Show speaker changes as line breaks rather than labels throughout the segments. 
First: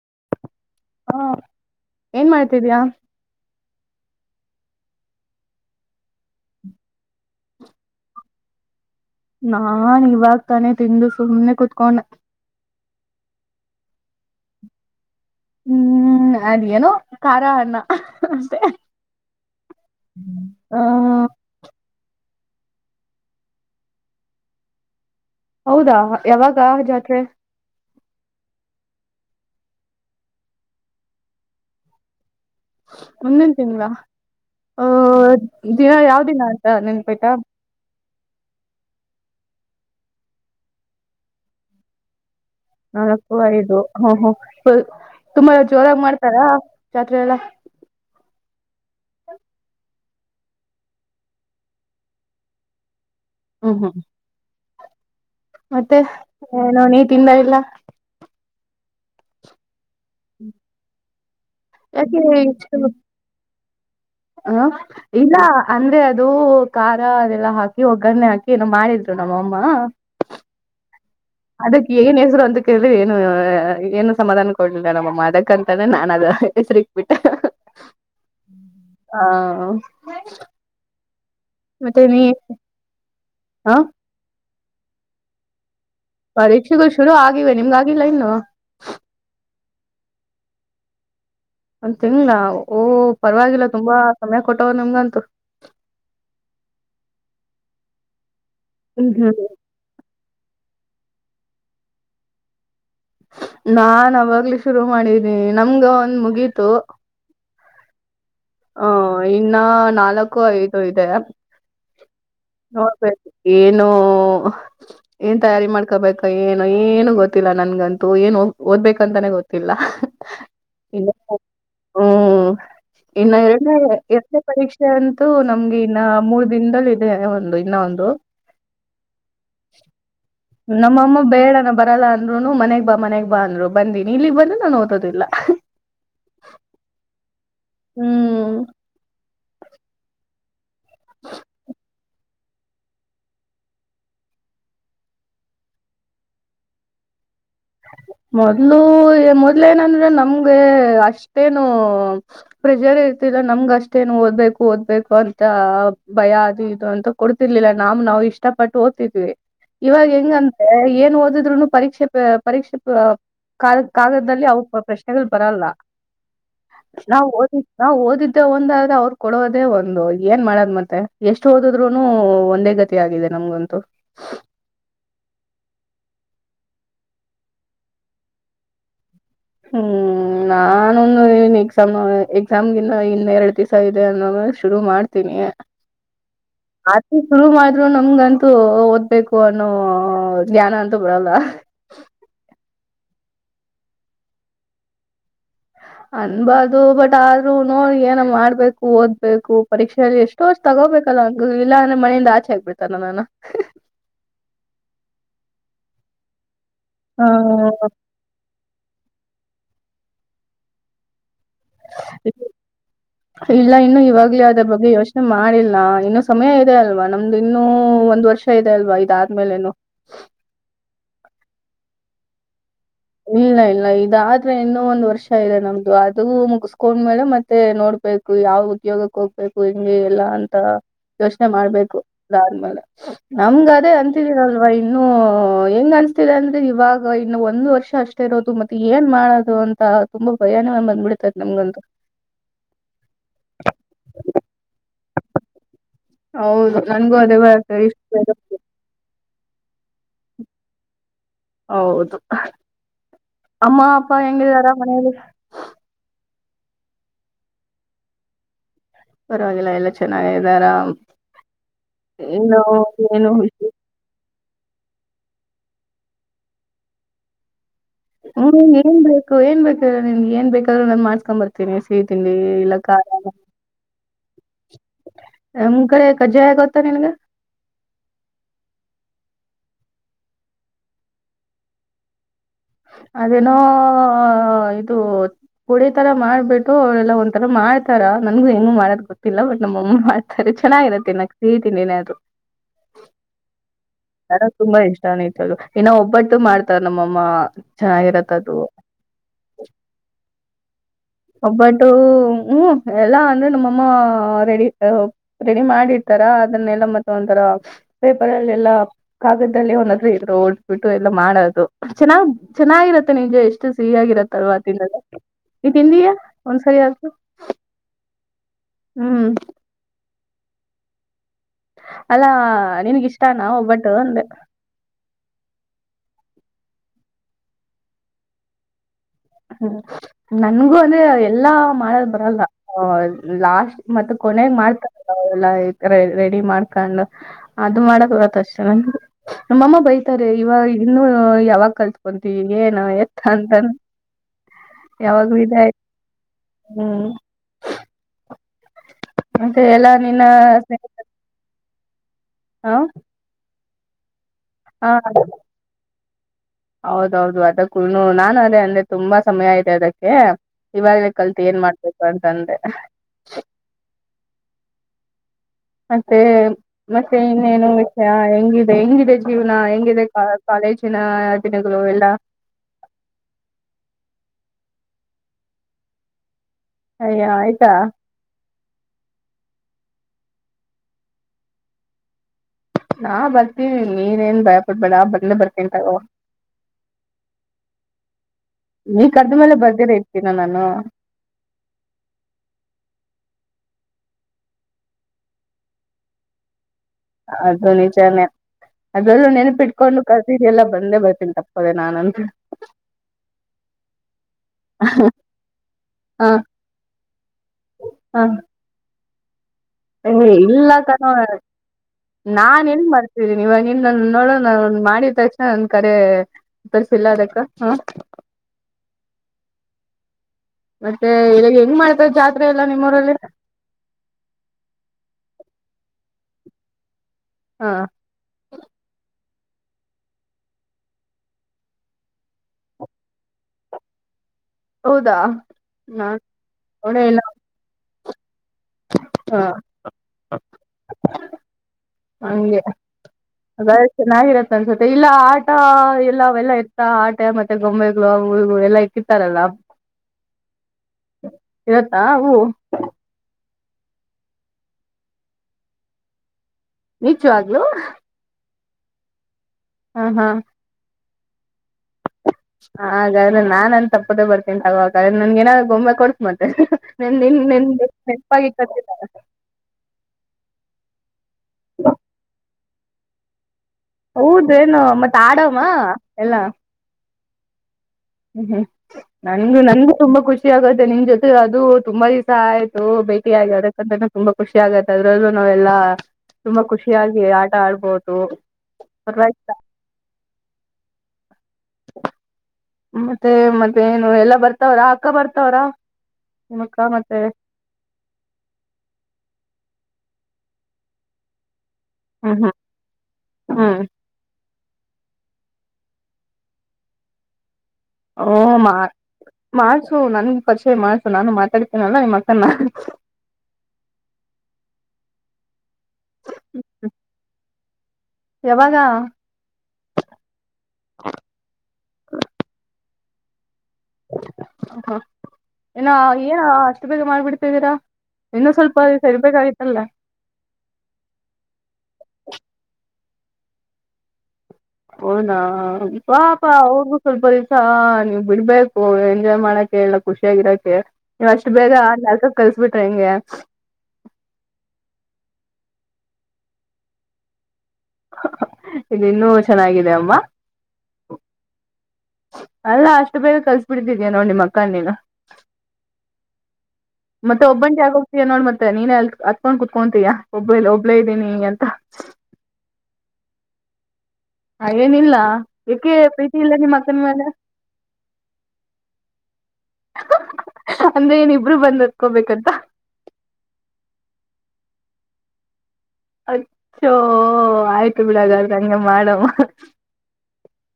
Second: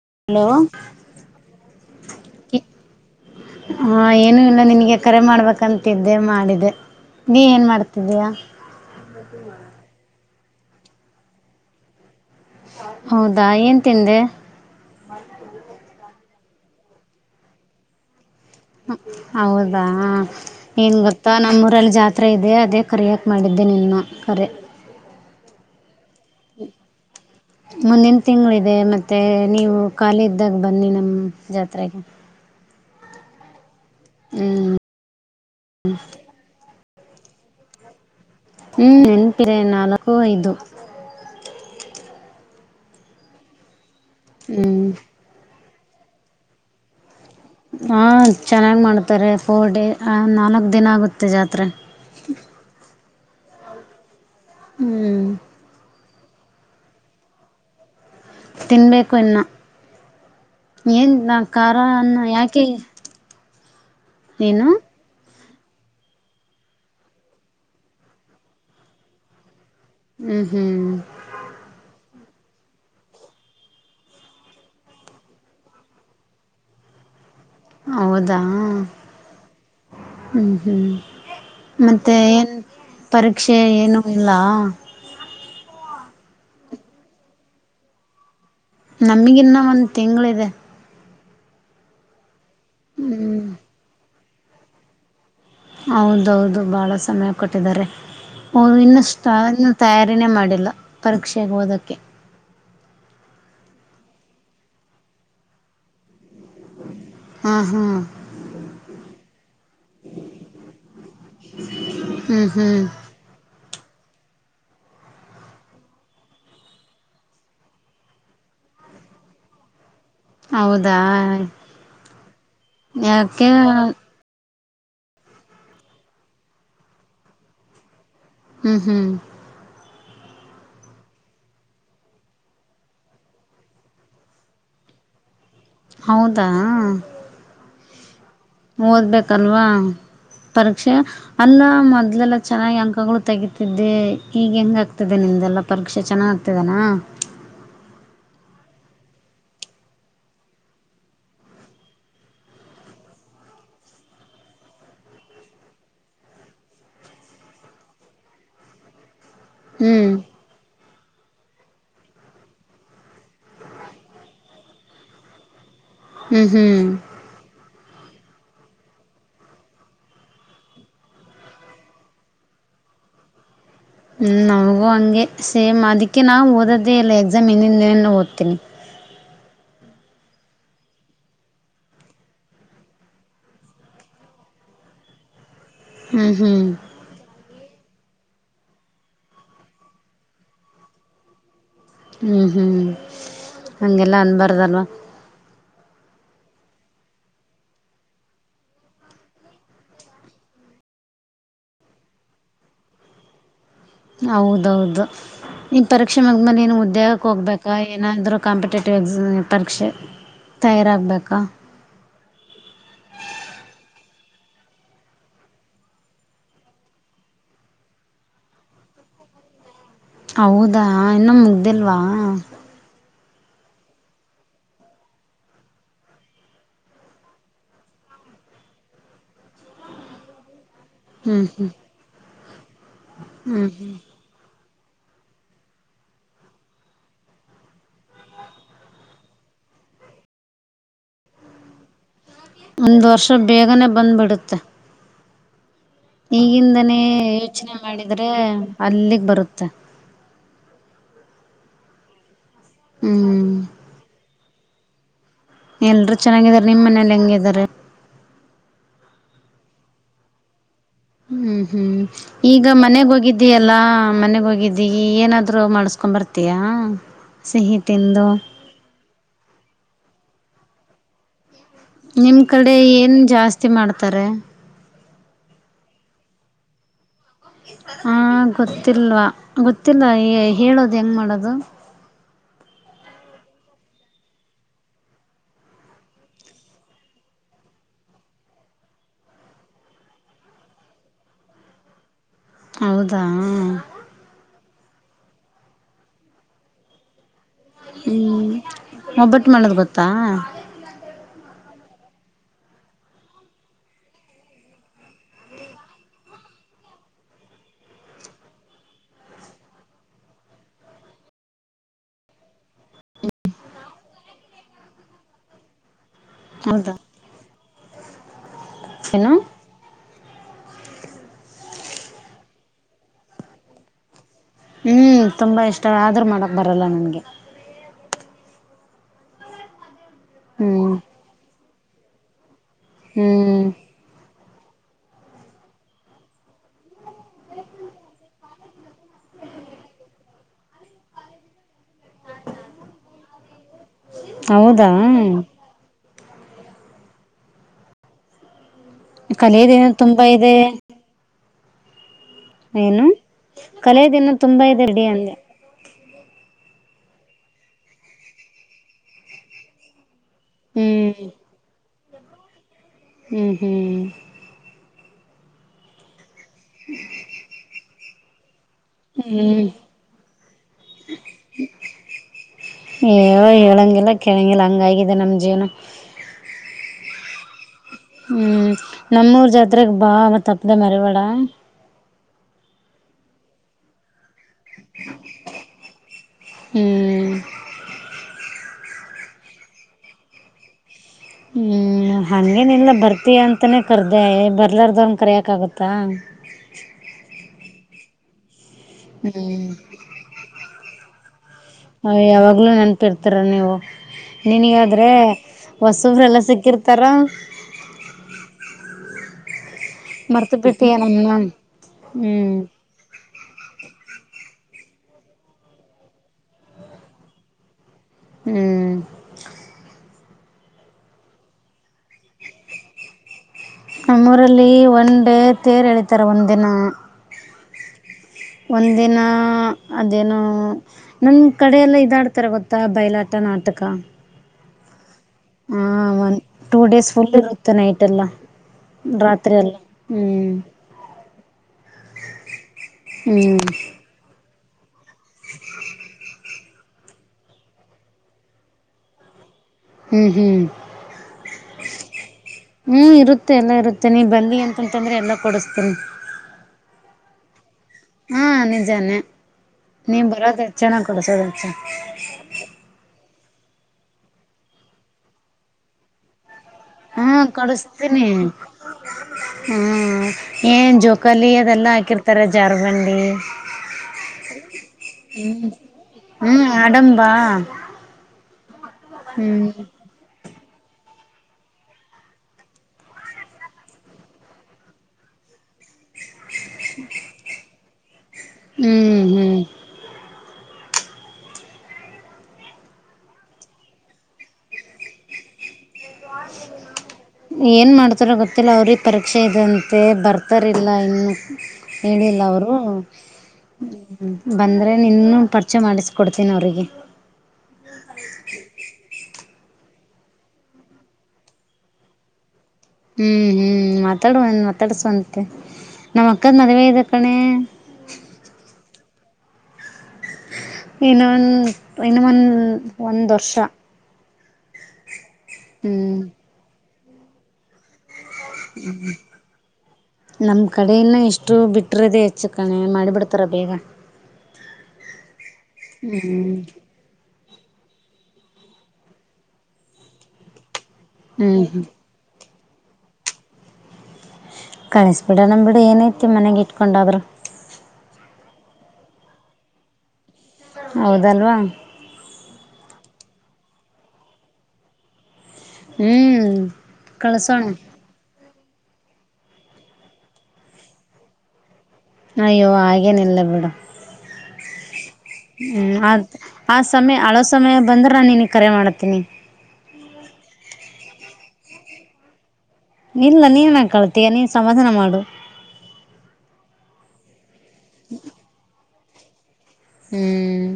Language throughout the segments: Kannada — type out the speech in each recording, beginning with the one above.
[unintelligible]
ಹಾ ಏನ್ ಮಾಡ್ತಿದೀಯಾ?
ಎಲ್ಲ ನಿನಗೆ ಕರೆ ಮಾಡ್ಬೇಕಂತಿದ್ದೆ ಮಾಡಿದೆೆ ನೀ ಏನ್ ಮಾಡ್ತಿದ್ದೀಯಾ?
ನಾನ್ ಇವಾಗ ತಾನೆ ತಿಂದು ಸುಮ್ನೆ ಕುತ್ಕೊಂಡ.
ಹೌದಾ ಏನ್ ತಿಂದೆ?
ಹ್ಮ್ ಅದ ಏನೋ ಖಾರ ಅಣ್ಣ.
ಹೌದಾ
ಹ
ಏನ್ ಗೊತ್ತಾ ನಮ್ಮ ಊರಲ್ಲಿ ಜಾತ್ರಿ ಹತ್ರ ಇದೆ ಅದೇ ಕರಿಯಕೆ ಮಾಡಿದ್ದೆ ನಿನ್ನ ಕರೆ
ಹೌದಾ ಯಾವಾಗ ಜಾತ್ರೆ
ಮುಂದಿನ ತಿಂಗಳಿದೆ ಮತ್ತೆ ನೀವು ಖಾಲಿ ಇದ್ದಾಗ ಬನ್ನಿ ನಮ್ಮ ಜಾತ್ರೆಗೆ.
ಮುಂದಿನ ತಿಂಗಳ
ಹ್ಮ್
ಅ ದಿನ ಯಾವ ದಿನ ಆಂತ ನೆನಪ ಐತಾ.
ಹ್ಮ್ ನೆನಪಿದೆ ನಾಲ್ಕು ಐದು
ನಾಲ್ಕು ಐದು ಹ ಹ
ಹ್ಮ್
ತುಂಬಾ ಜೋರಾಗಿ ಮಾಡ್ತಾರಾ ಜಾತ್ರೆ ಎಲ್ಲ
ಹಾ ಚೆನ್ನಾಗ್ ಮಾಡ್ತಾರೆ ಫೋರ್ ಡೇ ನಾಲ್ಕು ದಿನ ಆಗುತ್ತೆ ಜಾತ್ರೆ.
ಹ್ಮ್ ಹ್ಮ್
ಹ್ಮ್
ಮತ್ತೆ ನೀ ತಿಂದ ಇಲ್ಲಾ?
ತಿನ್ಬೇಕು ಇನ್ನ ಏನು ಖಾರನ್ನ ಯಾಕೆ?
ಹ
ನೀನು
ಇಲ್ಲ. ಅಂದ್ರೆ ಅದು ಖಾರ ಅದೆಲ್ಲಾ ಹಾಕಿ ಒಗ್ಗರಣೆ ಹಾಕಿ ಏನ ಮಾಡಿದ್ರು ನಮ್ಮಮ್ಮ.
ಹ್ಮ್ ಹ್ಮ್.
ಅದಕ್ ಏನ್ ಹೆಸ್ರು ಅಂತ ಕೇಳಿದ್ರೆ ಏನು ಏನು ಸಮಾಧಾನ ಕೊಡ್ಲಿಲ್ಲ ನಮ್ಮಮ್ಮ ಅದಕ್ಕಂತಾನೆ ನಾನ್ ಅದ ಹೆಸರಿಕ್ಬಿಟ್ಟೆ.
ಹೌದಾ
ಆ
ಹ್ಮ್ ಹ್ಮ್. ಮತ್ತೆ ಏನ್ ಪರೀಕ್ಷೆ
ಹ
ಏನು ಇಲ್ಲ?
ಪರೀಕ್ಷೆಗಳು ಶುರು ಆಗಿವೆ ನಿಮ್ದು ಆಗಿಲ್ಲ ಇನ್ನು.
ನಮಗಿನ್ನ ಒಂದು ತಿಂಗಳಿದೆ
ಒಂದ ತಿಂಗಳ ಓ
ಹ್ಮ್
ಪರವಾಗಿಲ್ಲ ತುಂಬಾ ಸಮಯ ಕೊಟ್ಟವ್ರೇ ನಮ್ಗಂತೂ
ಹೌದೌದು ಬಹಳ ಸಮಯ ಕೊಟ್ಟಿದ್ದಾರೆ
ಹ್ಮ್ ಹ್ಮ್
ಇನ್ನಷ್ಟನ್ನು ತಯಾರಿನೇ ಮಾಡಿ ಇಲ್ಲ ಪರೀಕ್ಷೆಗೆ ಓದಕ್ಕೆೆ.
ನಾನ ಆವಾಗ್ಲಿ ಶುರು ಮಾಡಿದೀನಿ ನಮ್ಗ ಒಂದ್ ಮುಗೀತು.
ಹ್ಮ ಹ್ಮ್
ಹ ಇನ್ನ ನಾಲ್ಕು ಐದು ಇದೆ.
ಹ್ಮ್ ಹ್ಮ್
ನೋಡ್ಬೇಕು ಏನು ಏನ್ ತಯಾರಿ ಮಾಡ್ಕೊಬೇಕ ಏನು ಏನು ಗೊತ್ತಿಲ್ಲ ನನ್ಗಂತೂ ಏನ್ ಓದ್ಬೇಕಂತಾನೆ ಗೊತ್ತಿಲ್ಲ.
ಹೌದಾ ಯಾ
ಎರಡೇ [inaudible] ಪರೀಕ್ಷೆ ಅಂತೂ ನಮ್ಗೆ ಇನ್ನ ಮೂರ್ ದಿನದಲ್ಲ ಇದೆ ಒಂದು ಇನ್ನ ಒಂದು.
ಹ್ಮ್ ಹ್ಮ್.
[unintelligible] ನಮ್ಮಮ್ಮ ಬೇಡ ನಾ ಬರಲ್ಲ ಅಂದ್ರುನು ಮನೆಗ್ ಬಾ ಮನೆಗ್ ಬಾ ಅಂದ್ರು ಬಂದಿನಿ ಇಲ್ಲಿಗ್ ಬಂದ್ರೆ ನಾನ್ ಓದೋದಿಲ್ಲ.
ಹೌದಾ?
ಹ್ಮ್
ಓದ್ಬೇಕಲ್ವಾ. ಪರೀಕ್ಷೆ ಅಲ್ಲ ಮೊದ್ಲೆಲ್ಲ ಚೆನ್ನಾಗಿ ಅಂಕಗಳು ತೆಗತಿದ್ದೆ ಈಗ ಹೆಂಗ ಆಗ್ತಿದೆ ನಿ ನಿಂದೆಲ್ಲ ಪರೀಕ್ಷೆ ಚೆನ್ನಾಗಾಗ್ತಿದೇನ?
ಮೊದ್ಲು ಮೊದ್ಲೇನಂದ್ರೆ ನಮ್ಗೆ ಅಷ್ಟೇನು ಪ್ರೆಷರ್ ಇ ನಮ್ಗ ಅಷ್ಟೇನು ಓದ್ಬೇಕು ಓದ್ಬೇಕು ಅಂತ ಭಯ ಅದು ಇದು ಅಂತ ಕೊಡ್ತಿರ್ಲಿಲ್ಲ ನಾಮ್ ನಾವ್ ಇಷ್ಟಪಟ್ಟು ಓದ್ತಿದ್ವಿ
ಹ್ಞೂ
ಇವಾಗ ಹೆಂಗಂದ್ರೆ ಏನ್ ಓದಿದ್ರುನು ಪರೀಕ್ಷೆ ಪರೀಕ್ಷೆ ಕಾಲ್ ಕಾಲದಲ್ಲಿ ಅವು ಪ್ರಶ್ನೆಗಳು ಬರಲ್ಲ.
ಹ್ಞೂ ಹ್ಞೂ
ನಾವು ಓದಿ ನಾವ್ ಓದಿದ್ದೆ ಒಂದಾದ್ರೆ ಅವ್ರ್ ಕೊಡೋದೇ ಒಂದು ಏನ್ ಮಾಡದ್ ಮತ್ತೆ ಎಷ್ಟು ಓದದ್ರುೂನು ಒಂದೇ ಗತಿ ಆಗಿದೆ ನಮ್ಗಂತೂ.
ಅದ್ಕೆ ನಾವು ಓದೋದೇ ಇಲ್ಲ ಎಕ್ಸಾಮ್ ಹಿಂದಿನೆ ಓದ್ತೀನಿ.
ಹ್ಮ ನಾನುನೂ ಇನ್ ಎಕ್ಸಾಮ್ ಎಕ್ಸಾಮ್ಗಿನ್ನ ಇನ್ನೆರಡ್ ದಿವಸ ಇದೆ ಅನ್ನೋವಾಗ್ ಶುರು ಮಾಡ್ತೀನಿ.
ಹ್ಞೂ ಹ್ಞೂ
ಆತಿ ಶುರು ಮಾಡ್ ರು ನಮ್ಗಂತೂ ಓದ್ಬೇಕು ಅನ್ನೋ ಜ್ಞಾನ ಅಂತೂ ಬರಲ್ಲ.
ಹಂಗೆಲ್ಲ ಅನ್ಬಾರ್ದಲ್ವ.
ಅನ್ಬಾರ್ದು ಬಟ್ ಆದ್ರೂ ನೋಡ್ ಏನೊ ಮಾಡ್ಬೇಕು ಓದ್ಬೇಕು ಪರೀಕ್ಷೆಯಲ್ಲಿ ಎಷ್ಟೋ ಷ್ಟ್ತಗೊ ಹಬೇಕಲ್ಲ ಇಲ್ಲಾ ಅಂದ್ರೆ ಮನೆಯಿಂದ ಆಚೆ ಆಗ್ಬಡ್ತಾರ್ ನನ್ನನ್ನ.
ಹೌದೌದು ನಿನ್ ಪರೀಕ್ಷೆ ಮಗ್ಮೇಲೆ ಏನು ಓ ಉ ದೇಹಕ್ಕೆ ಹೋಗಬೇಕಾ
ಹ
ಏನಾದರೂ ಕಾಂಪಿಟೇಟಿವ್ ಎಕ್ಸಾಮ್ ಪರೀಕ್ಷೆ ತಯಾರಾಗಬೇಕಾ?
ಹ ಇಲ್ಲ ಇನ್ನು ಇವಾಗ್ಲೇ ಅದ್ರ ಬಗ್ಗೆ ಯೋಚನೆ ಮಾಡಿಲ್ಲ ಇನ್ನು ಸಮಯ ಇದೆ ಅಲ್ವಾ ನಮ್ದು ಇನ್ನೂ ಒಂದ್ ವರ್ಷ ಇದೆ ಅಲ್ವಾ ಇದಾದ್ಮೇಲಿನ್ನೂ.
ಹೌದಾ ಇನ್ನು ಮುಗ್ದಿಲ್ವಾ?
ಇಲ್ಲ ಇಲ್ಲ ಇದಾದ್ರೆ ಇನ್ನೋ ಒಂದ್ ವರ್ಷ ಇದೆ ನಮ್ದು ಅದು ಮುಗಸ್ಕೊಂಡ್ಮೇಲೆ ಮತ್ತೆ ನೋಡ್ಬೇ ಕು ಯಾವ್ ಉದ್ಯೋಗಕ್ಕೆ ಹೋಗ್ಬೇಕು ಹಿಂಗೆ ಎಲ್ಲಾ ಅಂತ.
ಹ್ಮ್
ಯೋಚ್ನೆ
ಹ್ಮ್
ಮಾಡ್ಬೇಕು ಅದಾದ್ಮೇಲೆ ನಮ್ಗ್ ಅದೇ ಅಂತಿದೀರಲ್ರ ಬ ಇನ್ನು ಹೆಂಗ್ ಅನ್ಸತಿದೆ ಅಂದ್ರೆ ಇವಾಗ ಇನ್ನು ಒಂದು ವರ್ಷ ಅಷ್ಟೇ ಇರೋದು ಮತ್ತೆ ಏನ್ ಮಾಡೋದು ಅಂತ ತುಂಬಾ ಭಯಾನೇ ಬಂದ್ಬಿಡತ್ತೆ ನಮ್ಗಂತೂ.
ಒಂದ್ ವರ್ಷ ಬೇಗನೆ ಬಂದ್ಬಿಡುತ್ತೆ.
ಹೌದು
ಈಗಿಂದನೇ
ನನ್ಗೂ ಅದೇ ಭಯ
ಯೋಚನೆ
ಆಗ್ತದೆ ಇಷ್ಟು
ಮಾಡಿದ್ರೆ
ಬೇಗ
ಅಲ್ಲಿಗ್ ಬರುತ್ತೆ.
ಹೌದು
ಹ್ಮ್
ಅಮ್ಮ ಅಪ್ಪ ಹೆಂಗಿದಾರ ಮನೆಲ್ಲಿ?
ಎಲ್ರೂ ಚೆನ್ನಾಗಿದಾರೆ ನಿಮ್ ಮನೇಲಿ ಹೆಂಗಿದಾರೆ?
ಪರವಾಗಿಲ್ಲ ಎಲ್ಲ ಚೆನ್ನಾಗ ಇದ್ದಾರ.
ಹ್ಮ್ ಹ್ಮ್ ಈಗ ಮನೆಗ್
ಏನು ವಿಶೇಷ
ಬೊಗಿದ್ದೀಯಲ್ಲಾ ಮನೆ ಬೊಗ್ ಇದ್ದೀ ಏನಾದ್ರು ಮಾಡಸ್ಕೊಂಡ್ ಬರ್ತಿಯಾ ಸಿಹಿ- ತಿಂದು
ಹ್ಮ್ ಏನ್ಬೇಕು ಏನ್ ಬೇಕ್ ಹೇಳಿ ನಿಮ್ಗ್ ಏನ್ ಬೇಕಾದ್ರೂ ನಾನ್ ಮಾಡಸ್ಕೊಂಬರ್ ಇ ಸಿಹಿ ತಿಂಡಿ
ನಿಮ್ ಕಡೆ
ಇಲ್ಲ ಕ
ಏನ್ ಜಾಸ್ತಿ ಮಾಡ್ತಾರೆ
ನಮ್ ಕಡೆ ಕಜ್ಜಾಯ ಗೋತ್ತ ನಿಮ್ಗ?
ಹಾ ಗೊತ್ತಿಲ್ವಾ ಗೊತ್ತಿಲ್ಲ ಹೇಳು ಅದ್ ಹೆಂಗ್ ಮಾಡೋದು?
ಅದೇನೋ ಇದು ಹಡಿ ತರ ಮಾಡ್ಬಿಟ್ಟು ಎಲ್ಲಾ ಒಂಥರ ಮಾಡ್ತಾರ ನನ್ಗು ಹೆಂಗ್ ಮಾಡದ್ ಗೊತ್ತಿಲ್ಲ ಬಟ್ ನಮ್ಮಮ್ಮ ಮಾಡ್ತಾರೆ. ಚೆನ್ನಾಗಿರುತ್ತೆ ನಂಗ್ ಸಿಹಿ ತಿಂಡಿ ಏನಾದ್ರುಏನಾದ್ರು.
ಹೌದಾ?
ನನಗ್ ತುಂಬಾ ಇಷ್ಟನೇ ಇತ್ತದು ಇನ್ನ ಒಬ್ಬಟ್ಟು ಮಾಡ್ತಾರ್ ನಮ್ಮಮ್ಮ. ಚೆನ್ನಾಗಿರತ್ತ
ಹ್ಮ್
ಅದು
ಒಬ್ಬಟ್ಟ್ ಮಾಡದ್ ಗೊತ್ತಾ?
ಒಬ್ಬಟ್ಟು ಹ್ಮ್ ಎಲ್ಲಾ ಅಂದ್ರೆ ನಮ್ಮಮ್ಮ ರೆಡಿ ಹೂಂ ರೆಡಿ ಮಾಡಿರ್ತಾರ. ಅದನ್ನೆಲ್ಲಾ ಮತ್ತೆ ಒಂಥರ ಪೇಪರ್ ಅಲ್ಲಿ ಎಲ್ಲ ಕಾಗದದಲ್ಲಿ ಒಂದತ್ರ ಇದರು ಹೊಓಡ್ಬಿಟ್ಟು ಎಲ್ಲ ಮಾಡ ಚೆನ್ನ್ ಚೆನ್ನಾಗಿರತ್ತೆ ನಿಮಜ ಎಷ್ಟು ಸಿಹಿಯಾಗಿರತ್ತಲ್ ಆ ತಿಿನ ತಿಂದಿಯೇ
ಹೌದಾ
ಒಂದ್ಸಲಿಯಾದ್ರು ಹ್ಮ್
ಏನು
ಅಲ್ಲಾ ನಿನ್ಗಿಷ್ಟಾನ ಒಬ್ಬಟ್ಟು ಒಂದೆ
ಹ್ಮ್ ತುಂಬಾ ಇಷ್ಟ ಆದ್ರೂ ಮಾಡಕ್ ಬರಲ್ಲ ನನ್ಗೆ
ಹ್ಮ್ ನನ್ಗೂ
ಹ್ಮ್
ಅಂದ್ರೆ ಎಲ್ಲಾ ಮಾಡಕ್ ಬರಲ್ಲ
ಹ್ಮ್
ಲಾಸ್ಟ್ ಮತ್ ಕೊನಾಗ ಮಾಡ್ತಾರ ರೆಡಿ ಮಾಡ್ಕೊಂಡು ಅದು ಮಾಡಕ್ ಬರತ್ತ ಅಷ್ಟೆ ನನಗೆ ನಮ್ಮಮ್ಮ ಬೈತಾರೆ ಇವಾಗ ಇನ್ನು ಯಾವಾಗ ಕಲ್ಸ್ಕೊಂತೀವಿ ಏನ ಎತ್ತ ಅಂತಾನ
ಹೌದಾ
ಹ್ಮ್ ಮತ್ತೆ
ಕಲಿಯೋದಿನ
ಎಲ್ಲಾ
ತುಂಬಾ ಇದೆ
ನಿನ್ನಹಿತ
ಏನು ಕಲೆಯ ದಿನ ತುಂಬಾ ಇದೆ
ಹ
ರಡಿ ಅಂದೆ
ಹೌದೌದು ಅದಕ್ಕೂ ನಾನು ಅದೇ ಅಂದ್ರೆ ತುಂಬಾ ಸಮಯ ಐತೆ ಅದಕ್ಕೆ ಇವಾಗ್ಲೇ
ಹ್ಮ್
ಕಲ್ತಿು ಏನ್ ಮಾಡ್ಬೇಕು ಅಂತಂದ್ರೆ
ಹ್ಮ್ ಹ್ಮ್
ಮತ್ತೆ ಮತ್ತೆ ಇನ್ನೇನು ವಿಷಯ ಹೆಂಗ ಹೆಂಗಿದೆ ಜೀವನ
ಹ್ಮ್
ಹೆಂಗಿದೆ ಕಾಲೇಜಿನ ದಿನಗಳು ಎಲ್ಲಾ
ಏೋ ಹೇಳಂಗಿಲ್ಲ ಕೇಳಂಗಿಲ್ಲ ಹಂಗಗಾಗಿದೆ ನಮ ಜೀವನ
ಅಯಾ ಆಯ್ತಾ
ಹ್ಮ್ ನಮ್ಮೂರ್ ಜಾತ್ರೆಗ್ ಬಾ ಮ ತಪ್ಪದೆ ಮರಿ ಬೇಡ
ನಾ ಬರ್ತೀವಿ ನೀನೇನು ಭಯ ಪಡ್ಬೇಡ ಬಂದೇ ಬರ್ತಿನ್ ತಗೋ
ಹ್ಮ್ [inaudible]
ಈ ಕರುದ್ಮೇಲೆ ಬರ್ದೇ ಇರ್ತೀನಾ ನಾನು
ಹ್ಮ್ ಹ ಹಾಗೇನ ಇಲ್ಲ ಬರ್ತೀಯ ಅಂತಲೇ ಕರೆದೆ ಬರ್ಲಾರ್ದು ಅವಂಗೆ ಕರೋಕ್ಕಾಗುತ್ತಾ
ಅದದು ನಿಜಾನೇ ಅದೆಲ್ಲೂ
ಹ್ಮ್
ನೆನಪಿಟ್ಕೊಂಡು ಕಸೀರಿ ಎಲ್ಲ ಬಂದೇ ಬರ್ತಿಂತಪ್ಪ
ಹ ಯಾವಾಗ್ಲೂ ನೆನಪಿ ಇರ್ತರ ನೀವು ನಿನಗಾದ್ರೆ ಹೊಸರೆಲ್ಲ ಸಿಕ್ಕಿರ್ತಾರ
ಹಾ
ಮರ್ತು
ಇಲ್ಲ
ಬಿಟ್ಟಿಯ
ಕಾನೋ
ನಮ್ನ ಹ್ಮ್
ನಾನ್ ಹೆನ್ ಮಾಡ್ತಿದ್ದೀನಿ ಇವಾಗ ನೀನ್ ನೋಡೋ ನ ಮಾಡಿದ ತಕ್ಷಣ ಒಂದ ಕರೆ ತರ್ಸಿಲ್ಲ ಅದಕ್ಕ ಹ
ಹ್ಮ್
ಮತ್ತೆ ಇವಾಗ ಹೆಂಗ್ ಮಾಡ್ತಾರ ಜಾತ್ರೆ ಎಲ್ಲ ನಿಮ್ಮವರಲ್ಲಿ
ನಮ್ಮ ೂರಲ್ಲಿ ಒನ್ ಡೇ ತೇರು ಎಳೀತಾರೆ ಒಂದು ದಿನ
ಹಾ
ಒಂದಿನ ಅದೇನು ನಮ ಕಡೆ ಎಲ್ಲ ಇದಾಡ್ತಾರ ಗೊತ್ತಾ ಬೈಲಾಟ ನಾಟಕ
ಹೌದಾ
ಹ
ನಾನ್
ಒನ್ ಟೂ
ನೋಡೇ
ಡೇಸ್
ಇಲ್ಲ
ಫುಲ್ ಇರುತ್ತೆ ನೈಟ್ ಎಲ್ಲ
ಹ
ರಾತ್ರಿ ಎಲ್ಲ ಹ್ಮ್
ಹಂಗೆ
ಹ್ಮ್
ಅದ ಚೆನ್ನಾಗಿರತ್ತೆ ಅನ್ಸುತ್ತೆ ಇಲ್ಲ ಆಟ ಎಲ್ಲವೆಲ್ಲ ಇ ಆಟೆ ಮತ್ತೆ ಗೊಂಬೆಗಳು ಹುಳಗಳು ಎಲ್ಲಾ ಇಕ್ಕಿತ್ತಾರಲ್ಲ
ಹ್ಮ್ ಹ್ಮ್
ಇರತ್ತಾ ಅವು
ಹ್ಮ್ ಇರುತ್ತೆ ಎಲ್ಲಾ ಇರುತ್ತೆ [inaudible] ಮತ್ತೆ ನೀ ಬನ್ನಿ ಅಂತಂತಂದ್ರೆ ಎಲ್ಲ ಕೊಡಿಸ್ತೀನಿ
ನಿಜವ್ಲೂ
ಹಾ ನಿಜಾನೆ
ಹ ಹ
ನೀವು್
ಹ
ಬರೋದು ಹೆಚ್ಚ ಚೆನ್ನ ಕೊಡಸೋದು ಹೆಚ್ಚ
ಹಾಗಾದ್ರೆ ನಾನ್ನ್ ತಪ್ಪದೇ ಬರ್ತೀನಿಗೋ್ರೆ ನನ್ಗೇನ ಗೊಂಬೆ ಕೊಡ್ಸ್ ಮತ್ತೆ ನ
ಹಾ
ಇನ್ ನೆನ್
ಕೊಡಸ್ತೀನಿ
ಹೆೆಪಾಗಿ ಕತ್ತಿಲ್ಲ [unintelligible]
ಹ್ಮ್ ಏನ್ ಜೋಕಾಲಿ ಅದೆಲ್ಲಾ ಹಾಕಿರ್ತಾರ ಜಾರ್ಬಂಡಿ.
ಹೌದೇನೋ ಮತ್ ಆಡಮ
ಹ್ಮ್
ಎಲ್ಲ
ಹ್ಮ್ ಅಡಂಬಾ.
ಹ್ಮ್ ಹ್ಮ್ ನನ್ಗು ನನ್ಗು ತುಂಬಾ ಖುಷಿ. ಖುಷಿ ಆಗುತ್ತೆ ನಿಮ್ತೆ ಅದು ತುಂಬಾ ದಿವಸ ಆಯ್ತು ಭೇಟಿಗಿಡಕ್ಕಂತ ತುಂಬಾ ಖುಷಿ ಆಗುತ್ತೆ ಅದ್ರಲ್ಲೂ ನಾವು. ಲ್ಲಾ ತುಂಬಾ ಖುಷಿಯಾಗಿ ಆಟ ಆಡ್ಬೋದು ಪ
ಹ್ಮ್ ಹ್ಮ್
ಮತ್ತೆ ಮತ್ತೆನು ಎಲ್ಲ ಬರ್ತಾವ್ರಾ ಅಕ್ಕ ಬರ್ತಾವ್ರ. ನಿಮ್ಮಕ್ಕ ಮತ್ತೆ
ಏನ್ ಮಾಡ್ತಾರ ಗೊತ್ತಿಲ್ಲ ಅವ್ರಿಗೆ ಪರೀಕ್ಷೆ ಇ. ಅಂತೆ ಬರ್ತಾರಿಲ್ಲ ಇನ್ನುೂ
ಹ್ಮ್
ಹೇಳಿಲ್ಲ
ಹ್ಮ್
ಅವರು.
ಹ್ಮ್
ಬಂದ್ರೆ ನಿನ್ನ ಪರಿಚೆ ಮಾಡಿಸಕೊಡ್ತೀನಿ ಅವರಿಗೆ.
ಓ ಮಾ ಮಾಡ್ಸು ನನ್ಗೆ ಪರಿಚಯ ಮಾಡ್ಸು ನಾನು ಮಾತಾಡ್ತೀನಲ್ಲ ನಿಮ್ಮ ಅಕ್ಕ ನ.
ಹ್ಮ್ ಹ್ಮ್ ಮಾತಾಡುವ ಮಾತಾಡಸುವಂತೆ. ನಮ್ ಅಕ್ಕನ ಮದುವೆ ಇದೆ ಕಣೆ.
ಯಾವಾಗ
ಇನ್ನೊಂದ ಇನ್ನ ಒಂದ್ ಒಂದ್ ವರ್ಷ.
ಹ ಏನ್ನು
ಹ್ಮ್
ಏನ್ ಅಷ್ಟು ಬೇಗ ಮಾಡ್ಬಿಡ್ತಿದ್ದೀರಾ.
ಹ್ಮ ನಮ್ ಕಡೆಯನ ಎಷ್ಟು ಬಿಟ್ಟ. [unintelligible] ಹೆಚ್ಚು ಕಣ ಮಳಿಬಿಡತರ ಬೇಗ.
ಹನಾ ಪಾಪಾ ಅವ್ರಗೂ ಸ್ವಲ್ಪ. ಹಾ ನೀವ್ ಬಿಡ್ಬೇಕು ಎಂಜಾಯ್ ಮಾಡಕ್ಕೆ ಎಲ್ಲ ಖುಷಿಯಾಗಿರಕ್ಕೆ ನೀವ್ ಅಷ್ಟು
ಹ್ಮ್
ಬೇಗ.
ಹ್ಮ್
ಕಲ್ಸ ಬಿಟಂಗೆ.
ಕಳಿಸ್ಬಿಡ ನಮ್ಮ ಬಿಡು ಏನೈತಿ ಮನೆಗೆ ಇಟ್ಕೊಂಡಾದ್ರರು.
ಇನ್ನುೂ ಚೆನ್ನಾಗಿದೆ ಅಮ್ಮ.
ಹೌದಲ್ವಾ.
ಅಲ್ಲಾ ಅಷ್ಟು ಬೇಗ ಕಲ್ಸಬಿಟ್ಟಿದಿದ್ಯಾ ನೋ ನಿ ಮಕ್ಕನ್ನನೀನು.
ಹ್ಮ್.
ಮತ್ತೆ
ಕಳ್ಸೋಣ
ಒಬ್ಬಂಟಿಯಾಗ್ಹೋಗ್ತಿಯಾ ನೋಡ್ ಮತ್. ಮ ನೀನೇ ಅ ಅತ್ಕೊಂಡ್ ಕುತ್ಕೊತೀಯಾ ಒಬ್ಬ ಒಬ್ಲೇ ಇದೀನೀ ಅಂತ.
ಅಯ್ಯೋ ಹಾಗೇನ ಇಲ್ಲ ಬಿಡು.
ಏನಿಲ್ಲ. ಏಕೆ
ಹ್ಮ್ ಅ
ಪ್ರೀತಿ ಇಲ್ಲ ನಿಮ್
ಆ
ಅಕ್ಕನ್
ಸಮಯ
ಮೇಲೆ
ಹಳೋ ಸಮಯ ಬಂದ್ರೆ ನಾನು ನೀನ ಕರೆ ಮಾಡತೀನಿ.
ಅಂದ್ರೆ ನ ಇಬ್ರು ಬಂದ್ ಅತ್ಕೋಬೇಕಂತ.
ಇಲ್ಲ ನೀನ್ ಕಳತೀಯ ನೀನ್ ಸಮಾಧಾನ ಮಾಡು.
ಅಯ್ಯೋ ಆಯ್ತು ಬಿಡಗಾದ ಹಂಗೆ ಮಾಡವ.
ಹ್ಮ್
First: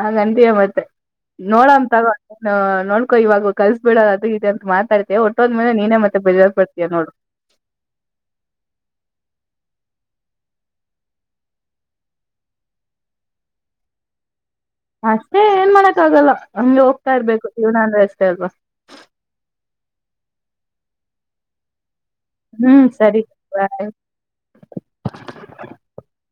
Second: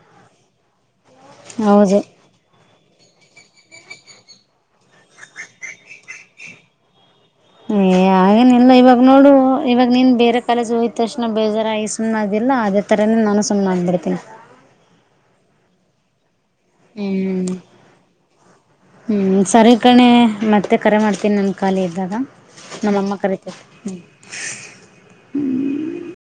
ಆ ಗಂತಿಯ ಮತ್ತೆ ನೋಡ
ಹೌದು
ತಗ ನೋಡ್. ಇವಾಗ ಕಲ್ಸ್ಬ ಬಿಡೋ ಅದು ಇದೆ ಅಂತ ಮಾತಾಡ್ತ ಒಟ್ಟೋದ್ಲೆ ನೀನೇ ಮತ್ತೆ ಬೆಳ ಬಡ್ತೀಾ ನೋಡುರು.
ಏ ಹಾಗೇನ ಇಲ್ಲ ಇವಾಗ ನೋಡು ಇವಾಗ ನೀನ್ ಬೇರೆ ಕಾಲೇಜ್ ಹೋಯ್ ಅಕ್ಷ್ಣ ನ ಬೇಜಾರ ಈ ಸುಮ್ ಆಗಿ. ಅಲ್ಲ ಅದೇ ತರೇ ನಾನು ಸುಮ್ನೆ ಆಗ ಬಿಡ್ತೀನಿ.
ಅಷ್ಟೇ ಏನ್ ಮಾಡಕ್ಕ ಆಗಲ್ಲ. ಹಂಗೆ ಹೋಗ್ತಾ ಇರ್ಬೇಕು
ಹ್ಮ್
ಜೀವನ ಅಂದ್ರೆ ಅಷ್ಟೇ ಅಲ್ವಾ
ಹ್ಮ್ ಸರಿ ಕಣೆ. ಮತ್ತೆ ಕರೆ ಮಾಡ್ತೀನಿ ನನ್ನ ಖಾಲಿ ಇದು. ಇದಾಗ
ಹ್ಮ್
ನಮ್ಮಮ್ಮ
ಸರಿ
ಕರತತೆ
ಬಾಯ್
ಹ್ಮ್ಮ.